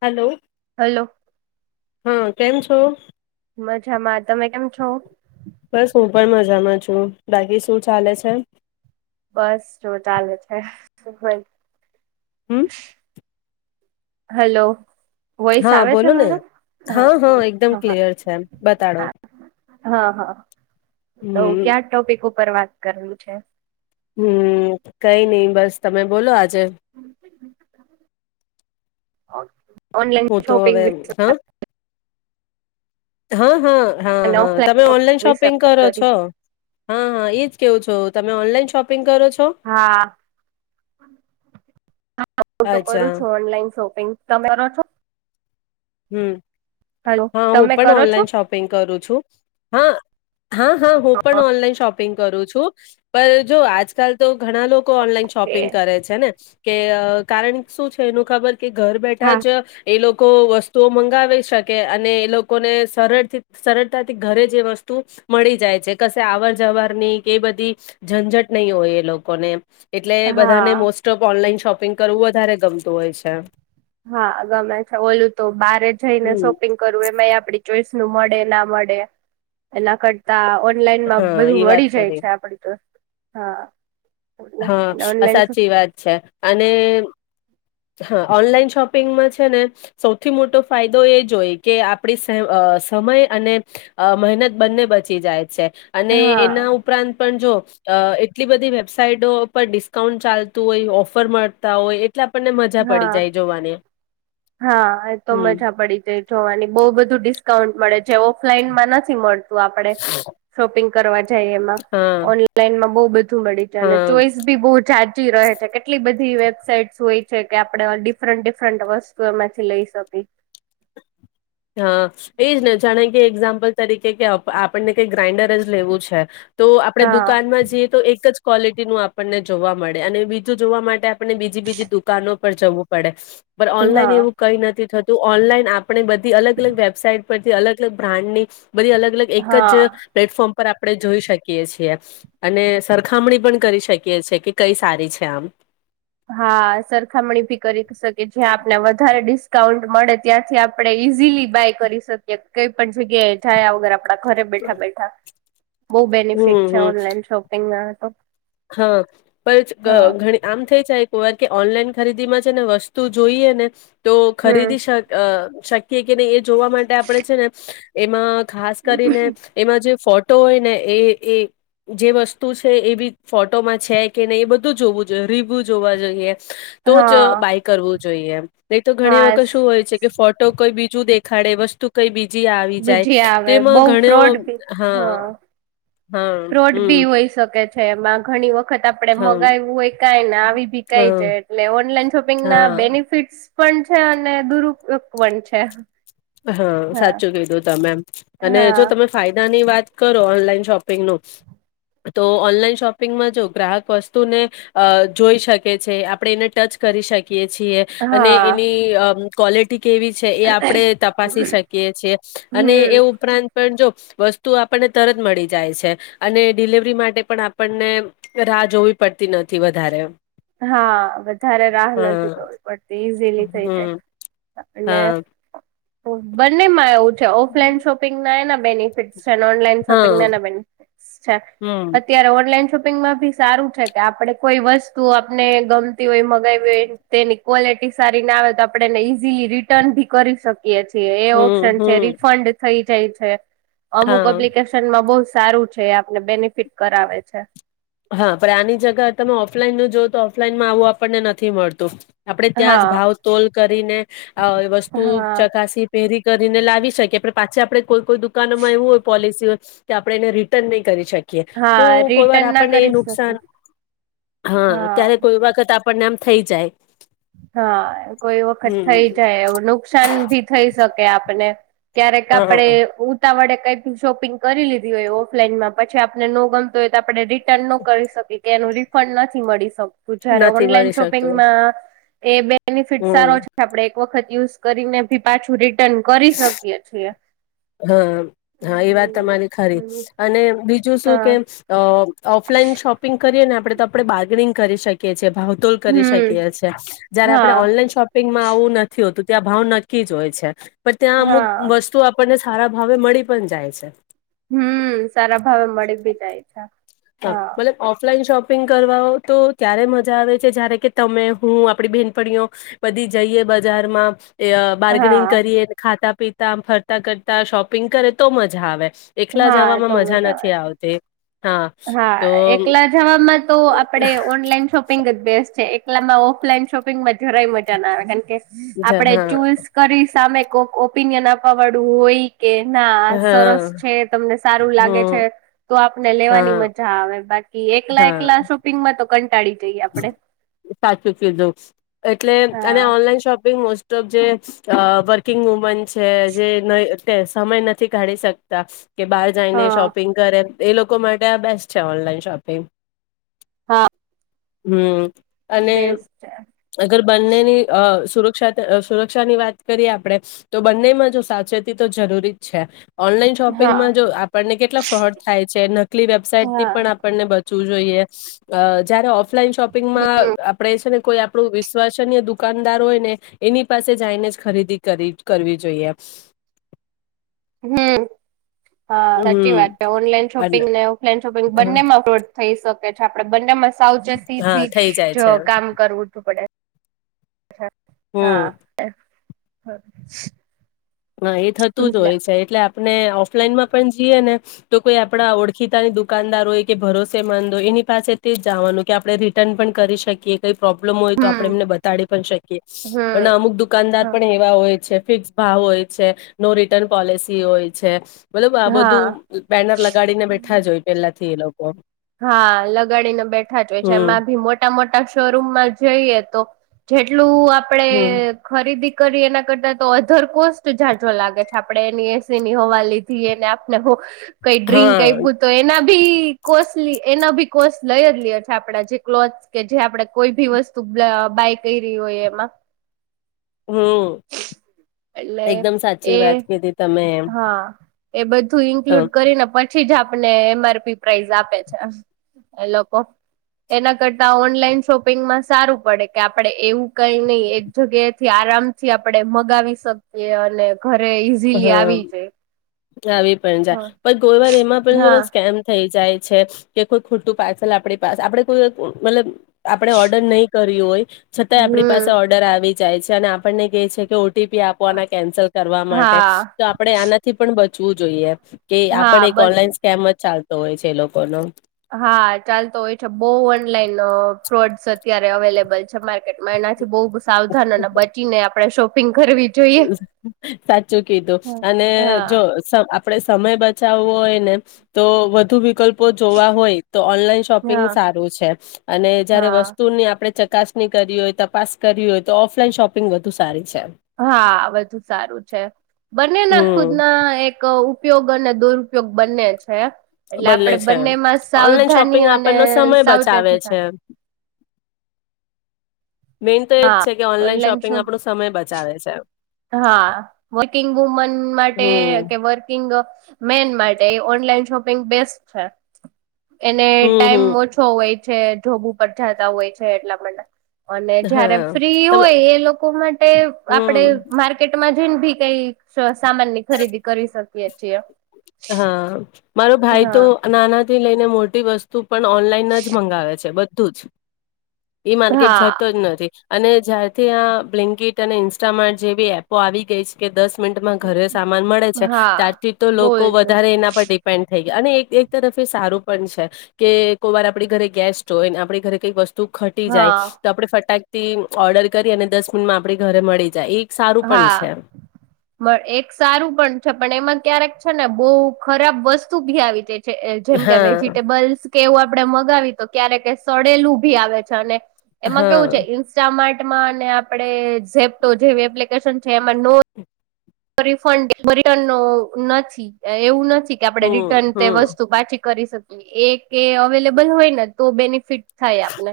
હાલો hello હા કેમ છો મજામાં તમે કેમ છો બસ હું પણ મજામાં છું બાકી શું ચાલે છે બસ જો ચાલે છે હમ [unintelligible] [inaudible] હાલો હા બોલો ને હા હા એકદમ હા ક્લિયર છે એમ બતાડો હા હા તો હમ ક્યા ટોપિક ઉપર વાત કરેલું છે હમ કઈ ની બસ તમે બોલો આજ જ [inaudible] ઓનલાઈન હું તો શોપિંગ હવે વિશે [inaudible] હા હા, હા, હા, અને હા, ઓફલાઈન તમે ઓનલાઈન વિશે શોપિંગ વાત કરો કરી છો હા, હા, ઈજ કેવું છો, તમે ઓનલાઈન શોપિંગ કરો છો હા હા, હું તો કરું અચ્છા છું ઓનલાઈન શોપિંગ તમે કરો છો હમ હલો હા, હું, તમે પણ કરો છો ઓનલાઈન શોપિંગ કરું છું હા હા, હા, હું, પણ ઓનલાઈન શોપિંગ કરું છું [unintelligible] પણ જો આજકાલ તો ઘણા લોકો ઓનલાઈન ઓકે શોપિંગ કરે છે ને. કે કારણ શું છે એનું ખબર. કે ઘર બેઠા હા જ, એ લોકો વસ્તુઓ મંગાવે છે. કે અને એ લોકોને સરળથી સરળતાથી ઘરે જ વસ્તુ મળી જાય છે કશે આવર જવર ની કે બધી, ઝંઝટ નહીં હોય એ લોકોને એમ. એટલે હા બધાને most of online shop shopping કરવું વધારે ગમતું હોય છે. હા ગમે છે ઓલું તો બાર જઈને હમ શોપિંગ કરવું એમાં એ આપણી ચોઈસ મળે ના મળે, એના કરતા ઓનલાઈનમાં હા બધું એ વાત મળી જાય કરી છે આપડી તો. હા. હા, એટલે ઓનલાઈન સાચી વાત છે અને હા ઓનલાઈન શોપિંગમાં છે ને, સૌથી મોટો ફાયદો એ જોઈ કે આપણી સમય અને મહેનત બંને બચી જાય છે. અને હા એના ઉપરાંત પણ જો. અ એટલી બધી વેબસાાઈટો પર ડિસ્કાઉન્ટ ચાલતું હોય ઓફર મળતા હોય એટલા આપણને મજા હા પડી જાય જોવાની. હા એ તો હમ મજા પડી જઈ જોવાની બહ બધુ ડી આઉન્ટ મળે જે ઓફલાઈન માં નથી મળત આપણે શોપિંગ કરવા જઈ એમાં, હા ઓનલાઈન બો બધી મળી છે અને હા ચોઈસ ભી બહુ જાચી રહે છે કેટલી બધી વેબસાઇટ હોય છે કે આપડ ડિફરન્ટ ડિફરન્ટ વસ્ત માંથી લઈ શકી છે. હા, એજ ને જાણે કે એમ તરીકે કે આપણને કઈ ગ્રાઇન્ડર જ લેવું છે, તો આપણેે હા દુકાનમાં જઈએ તો એક જ ક્વોલિટી નું આપણને જોવા મળે અને બીજું જોવા માટે આપને બીજી બીજી દુકાનો પર જવું પડે. પણ ઓનલાઈન હા એવું કઈ નથી થતું. ઓનલાઈન આપણે બધ અલગ અલગ વેબસાઈટ પરથી અલગ અલગ બ્રાન્ડની. બધી અલગ અલગ એક હા જ, પ્લેટફોર્મ પર આપણે જોઈ શકીએ છીએ અને સરખામણી પણ કરી શકીએ છીએ, કે કઈ સારી છે આમ. હા, સરખામણી ભી કરી શકે જ્યાં આપને વધારે ડિસ્ક કાઉન્ટ મળે ત્યાંથી આપડણે ઇઝીલી બાય કરી શકીએ. કઈ પણ જગ્યા છાયા વગેર આપણા ઘરે બેઠા બેઠા. બઉુ બેનિફિટ હમ છે હમ ઓનલાઈન શોપિંગમાં. [unintelligible] હા, પણ ઘણી આમ થઈ જાય. કો વાર કે ઓનલાઈન ખરીદી માં છે ને વસ્તુ જોઈએ ને. તો હમ ખરીદી શક શક કે નહી એ જોવા માટે આપડે છે ને. એમાં. ખાસ કરીને એમાં જે ફો તો હોય ને એ એ જે વસ્તુ છે એવી ફોટોમાં છે કે નહી, એ બધું જોવું જોઈએ રીવ્યુ જોવા જોઈએ. તો જ હા બાય કરવું જોઈએ. એ તો ઘણી હા વખત શું હોય છે, કે ફોટો કોઈ બી દુ દેખાડે વસ્તુ કઈ બીજ બીજી આવી જાય બીજી આવે તેમાં બઉ ઘણ ફ્રોડ બી હા હા ફ્રોડ હમ બી હોઈ શકે છે, એમાં ઘણી વખત આપણે હમ મગાયુ હોય કાઈ ને આવી ભી કાઈ હા જાય, એટલે ઓનલાઈન શોપિંગ ના હા બેનિફિટ્સ [unintelligible] છે અને દુરુપયોગ પણ છે હા, સાચું કીધું તમે એમ. અને હા જો તમે ફાયદા ની વાત કર તો ઓનલાન શોપિંગનુ, તો ઓનલાઈન શોપિંગમાં જો ગ્રાહક વસ્તુને અ જોઈ શકે છે, આપણે એને ટચ કરી શક કીએ છીએ અને હા એની કોલ કેવી છે એ આપડે તપાસી હમ શકીએ છીએ અને એ ઉપરાંત પણ જો વસ્તુ આપણને તરત મળી જાય છે અને ડિલવરી માટે પણ આપણને રાહ જોવી પડતી નથી વધારે. હા, વધારે રાહ હા નથી થવી પડતી ઈઝીલી હમ થઈ ને હા બંનેમાં ઓફલાઈન શોપિંગ ના એને બેનિફિટ છે ન ઓનલાઈન હા શોપિંગ ના એન બેનફિટ. છે. હમ અત્યારે ઓનલાઈન શોપ શોપિંગ માં ભી સારું છે કે આપડે કોઈ વસ્ત તું આપને ગમતી હોય, મગાવી હોય, તેની ક્વોલિટી સારી ના આવે તો આપણે એને ઇઝીલી રિટર્ન ભી કરી શકીએ. છીએ એ હમ ઓપ્શન હમ છે રિફંડ થઈ જઈ છે. અમુક હા એપ્લિકેશન માં બહુ સારું છે. આપને બેનિફિટ કરાવે છે. હા, પણ આની જગ્યા તમે ઓફલાઈન ન જો તો ઓફલાઈનમાં આવું આપણને નથી મળતું. આપડે ત્યાં જ હા ભાવ તોલ કરીને અ વસ્તુ હા ચકાસી પહેરી. કરીને લાવી શકીએ પણ પાછી આપણે કોઈ કોઈ દુકાનમાં એવું હોય પોલિસી હોય કે આપણે એને રિટર્ન નહીં કરી શકી. એ તો હા કોઈ વાર રિટર્ન આપ ના આપણને એ કરી નુકસાન, શકું હા ત્યારે કોઈ વખત આપ પરિણામ થઈ જાય. હા, કોઈ વખત હમ થઈ જાય એવું નુકસાન ભી થઈ શકે આપને. ક્યારેક આપડે હ ઉતાવળે કઈ શોપિંગ કરી લીધી હોય ઓફલાઈનમાં પછી આપને ન ગમતું હોય તો આપણે રિટર્ન ન કરી શકીએ કે એનું રિફંડ નથી મળી શકતો. બુ જારે નથી ઓનલાઈન મળી શકતું શોપિંગમાં એ બે બેનિફિટ હમ સારો છે આપડે વખત યુઝ કરીને ભી પાછું રીટ ન કરી શકીએ છીએ હા, હા, એ વાત તમારી ખરી અને બીજું શું હા કે ઓફલાઈન શોપિંગ કરીએ ને આપ તો આપણે બારગેનિંગ કરી શકીએ છીએ ભાવતોલ કરી હમ શકીએ છીએ જયારે આપણે હા ઓનલાઈન શોપિંગમાં આવું નથી હોતું ત્યાં ભાવ નક્કી જ હોય છે પણ ત્યાં અમુક હા વસ્તુ આપ ને સારા ભાવે મળી પણ જાય છે. હમ સારા ભાવે મળી બી જાય છે. હા મતલબ ઓફ લા ન શોપિંગ કરવાો તો ત્યારે મજા આવે છે જારે કે તમે હું આપડી બેહેનપણીઓ, બધી જઈએ બજારમાં. બાર્ગનિંગ હા કરીએ ખાતા પીતામ ફરતા કરતા શોપિંગ કરે તો મજા આવે. એકલા હા જવામાં તો મજા નથી આવે આવતી. હા તો એકલા જવાબમાં તો આપડે ઓનલાઈન શોપિંગ જ બેસ્ટ છે. એટલામાં ઓફલાઈન શોપિંગ માં જોરાય મજા ના આવે કારણ કે જ આપડે હા ચુઝ કરી સામે ઓપિનિયન આપવાડું હોય. કે ના આ સરસ હા છે તમને સારું લાગે છે, હમ તો આપને લેવાની હા મજા આવે બાકી એકલા હા એકલા શોપિંગમાં તો ક સાચું કીધું એ એટલે અને હા ઓનલાઈન શોપિંગ મોસ્ટ તો જે વર્કિંગ વુમન છે, જે સમય નથી કાઢી શકતા. કે બહાર જઈને હા શોપિંગ કરે. એ લોકો માટે આ બેસ્ટ છે ઓનલાઈન શોપિંગ. હા. હમ. અને બેસ્ટ છે અગર બંનેની અ સુરક્ષા સુરક્ષા ની વાત કરીએ આપડણે, તો બંનેમાં જો સાવચેતી તો જરૂરી જ છે. ઓનલાઈન હા શોપિંગમાં જો આપણને કેટલા ફ્રોડ થાય છે નકલી વેબસાઇટ થી હા પણ આપણને ું જોઈએ જ્યારે ઓફલાઈન શોપિંગમાં આપણે છે ને કોઈ આપણું વિશ્વસનીય દુકાનદાર હોય ને, એની પાસે જઈને જ ખરીદી કરવી જોઈએ. હમ. હા સાચી વાત હમ છે ઓનલાઈન અન શોપિંગ ને ઓફલાઈન બંનેમાં ખો થઈ શકે છે આપડે બંને મ સાવચેતી હા થી થઈ જાય જ છે કામ કરવું તું પડે. હા. હમ હ હ, એ થતું જ હોય છે એટલે આપણે ઓફલાઈનમાં પણ જઈએ ને તો કોઈ આપણા ઓળખીતાની દુકાનદાર હોય કે ભરોસેમંદ હોય એની પાસે તે જવાનું કે આપણે રિટર્ન પણ કરી શકીએ કઈ પ્રોબ્લેમ હોય તો આપણેે હમ એમને બતાડી પણ શકીએ અને હમ અમુક દુકાનદાર પણ એવા હોય છે ફિક્સ ભાવ હોય છે નો રિટર્ન પોલિસી હોય છે ભલે આ હા બધું બેનર લગાડી ને બેઠા જ હોય પેલા એ લોકો હા, લગાડીને બેઠા તો છે હમ એમાં ભી મોટા, મોટા શોરૂમમાં જઈએ તો જેટ ટલું આપડે હમ ખરીદી કરી એના કરતા તો અધર કોસ્ટ જાજો લાગે છે આપણે એની એસી ની હવા લીધીને આપણે કઈ ડ્ર્રીંક હા આપ્યુ તો એના બી, કોસ એના બી કોસ્ટ લઈ જ લએ છે આપડા જે ક્લોથસ કે જે આપણેે કોઈ બી વસ્તુ બાય કરી હોય એમાં હમ, એટલે એકદમ સાચી એ વાત કીધી તમે એમ હા એ બધું ું હ ઇન્ક્લુડ કરીને પણ પછી જ આપને એમઆરપી પ્રાાઈઝ આપે છે એ લોકો એના કરતા ઓનલાઈન શોપિંગમાં સારું પડે કે આપડે એવું કઈ નહી એક જગ્યા થી આરામથી આપણે મગાવી શકીએએ અને ઘરે ઇઝીલી આવે. હ વી જાય. આવી પણ જાય પણ ગોરવાર એમાં પણ હા જો સ્કેમ થઈ જાય છે કે કો ખોટું પાર્સલ આપણી પાસે આપે કોઈ મતલબ આપણે ઓર્ડર નહી કર્યું હોય છતાંય આપણી પાસે હમ ઓર્ડર આવી જાય છે અને આપણને ક છે કે ઓટીપી આપવાના કેન્સલ કરવા માટે હા તો આપણેે આનાથી પણ શું જોઈએ કે આપણે હા એક બસ ઓનલાઈન સ્કેમ જ ચાલતો હોય છે તે લોકો નો હા ચાલતો હોય છે બહુ ઓનલાઈન ફ્રોડ્સ અત્યારે અવેલેબલ છે મારકેટ એનાથી બહુ સાવધાન અને બચીને આપણે શો સાચું કીધું હા અને હા જો સબ આપણે સમય બચાવવો હોય ને તો વધુ વિકલ્પ જોવા હોય તો ઓનલાઈન શોપિંગ હા સારું છે અને જયારે હા વસ્તુની આપણે ચક ચકાસની કરી હોય તપાસ કરી હોય તો ઓફલાઈન શોપિંગ વધુ સારી છે હા વધુ સારું છે બંને ના હમ ખુદના એક ઉપયોગ અને દુરુપયોગ બંને છે એટલે બદને આપડે છે બંનેમાં ઓનલાઈન સાવધાની શોપિંગ અને આપણનો સમય બચાવે સાવચેતી થા છે મેઈન તો એજ હા છે કે ઓનલાઈન શોપિંગ શોપ આપણો સમય બચાવે મચાવે છે હા વર્કિંગ વુમન માટે હમ કે વર્કિંગ અ મેન માટે ઓનલાઈન શોપિંગ બેસ્ટ છે એને હમ ટાઈમ હમ ઓછો હો હોય છે જોબુ પર જતા હોય છે એટલા માટે અને જયારે હા ફ્રી તમે હોય એ લોકો માટે આપડે હમ માર્કેટમાં જઈને ભી કઈ સામાનની ખરીદી કરી શકીય છીએ હા મારો ભાઈ તો હા નાના થી લઈને મોટી વસ્તુ પણ ઓનલાઈન જ મંગાવે છે તો જ ઈ માર્કેટ હા જતો જ નથી અને જયારથી આ બ્લિન્કીટ અને ઇન્સ્ટામાર્ટ જેવી એપો આવી ગઈ છે કે દસ મિમાં ઘરે સામાન મળે છે હા ત્યારથી તો લોક બોલ વધારે એના પર ડિપેન્ડ થઈ અને એક તરફ એ સારું પણ છે કે કોઈ વાર આપડી ઘરે ગેસ્ટ હોય ને આપણી ઘરે કઈક વસ્તુ તું ખટી જાય હા તો આપડે ફટાક તે ઓર્ડર કરી અને દસ મિનિટમાં આપણે ઘરે મળી જાય એક સારું પણ હા, છે એક સારું પણ છે. પણ એમાં ક્યારેક. છે ને બહુ ખરાબ વસ્તુ ભી આવી તે. જેમ કે હા વેજીિટેબલ્સ. કે એવું આપડે મગાવી તો ક્યારે કે સડેલું ભી આવે છે અને. એમાં હા કેવું છે ઇન્સ્ટા માટે. [unintelligible] [inaudible] [unintelligible] આપણે હમ રિટર્ન તે હમ વસ્તુ પાછી. કરી શકએ અવેલેબલ હોય ને તો બેનિફિટ. થાય આપને.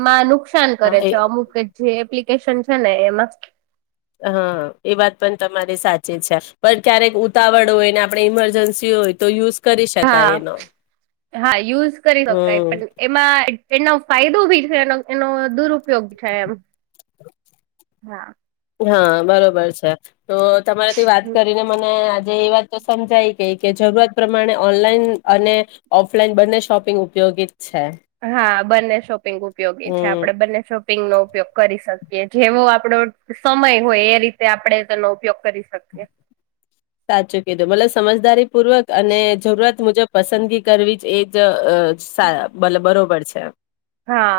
એમાંનું. નુકસાન હા કરે એ છે, અમુક જે એપ્લ. વકેશન છે ને એમાં. હા, એ વાત પણ તમારી સાચી છે. પણ ક્યારેક ઉતાવળ હોય ને આપણે ઈમરજન્સી હોય તો યુઝ. કરી હા શકાય એનો હા, યુઝ કરી શકાય પણ હમ એમાં. એનો ફાયદો ભી છે. એનો એનો દુરુપયોગી થાય એમ હા. હા બરોબર છે. તો તમારાથી વાત કરીને મને. જે એ વાત તો સમજાઈ ગઈ કે, જરૂરત પ્રમાણે ઓનલાઈન અને ઓફલાઈન બંને શોપિંગ ઉપયોગી. છે હા, બંને શોપિંગ ઉપયોગી છે. હમ આપડે બંને શોપિંગ નો ઉપયોગ કરી શકી. કે જેવો આપડો સમય હોય. એ રીતે આપણે તેનો ઉપયોગ કરી શકીએ. ચકી મતલબ સમજદારી. પૂર્વક અને જરૂરત મુજબ. પસંદગી કરવી જ એ જ. અ સા બરોબર. અચ્છા! હા,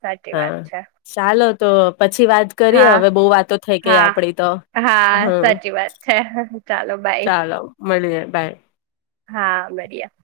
સાચી વાત હા છે. ચાલો તો. પછી વાત કરીએ. હા હવે બહુ વાતો થઈ ગઈ હા આપડી તો, હમ. હ ચાલો બાય. મલીએ બાય. હા મળીયા.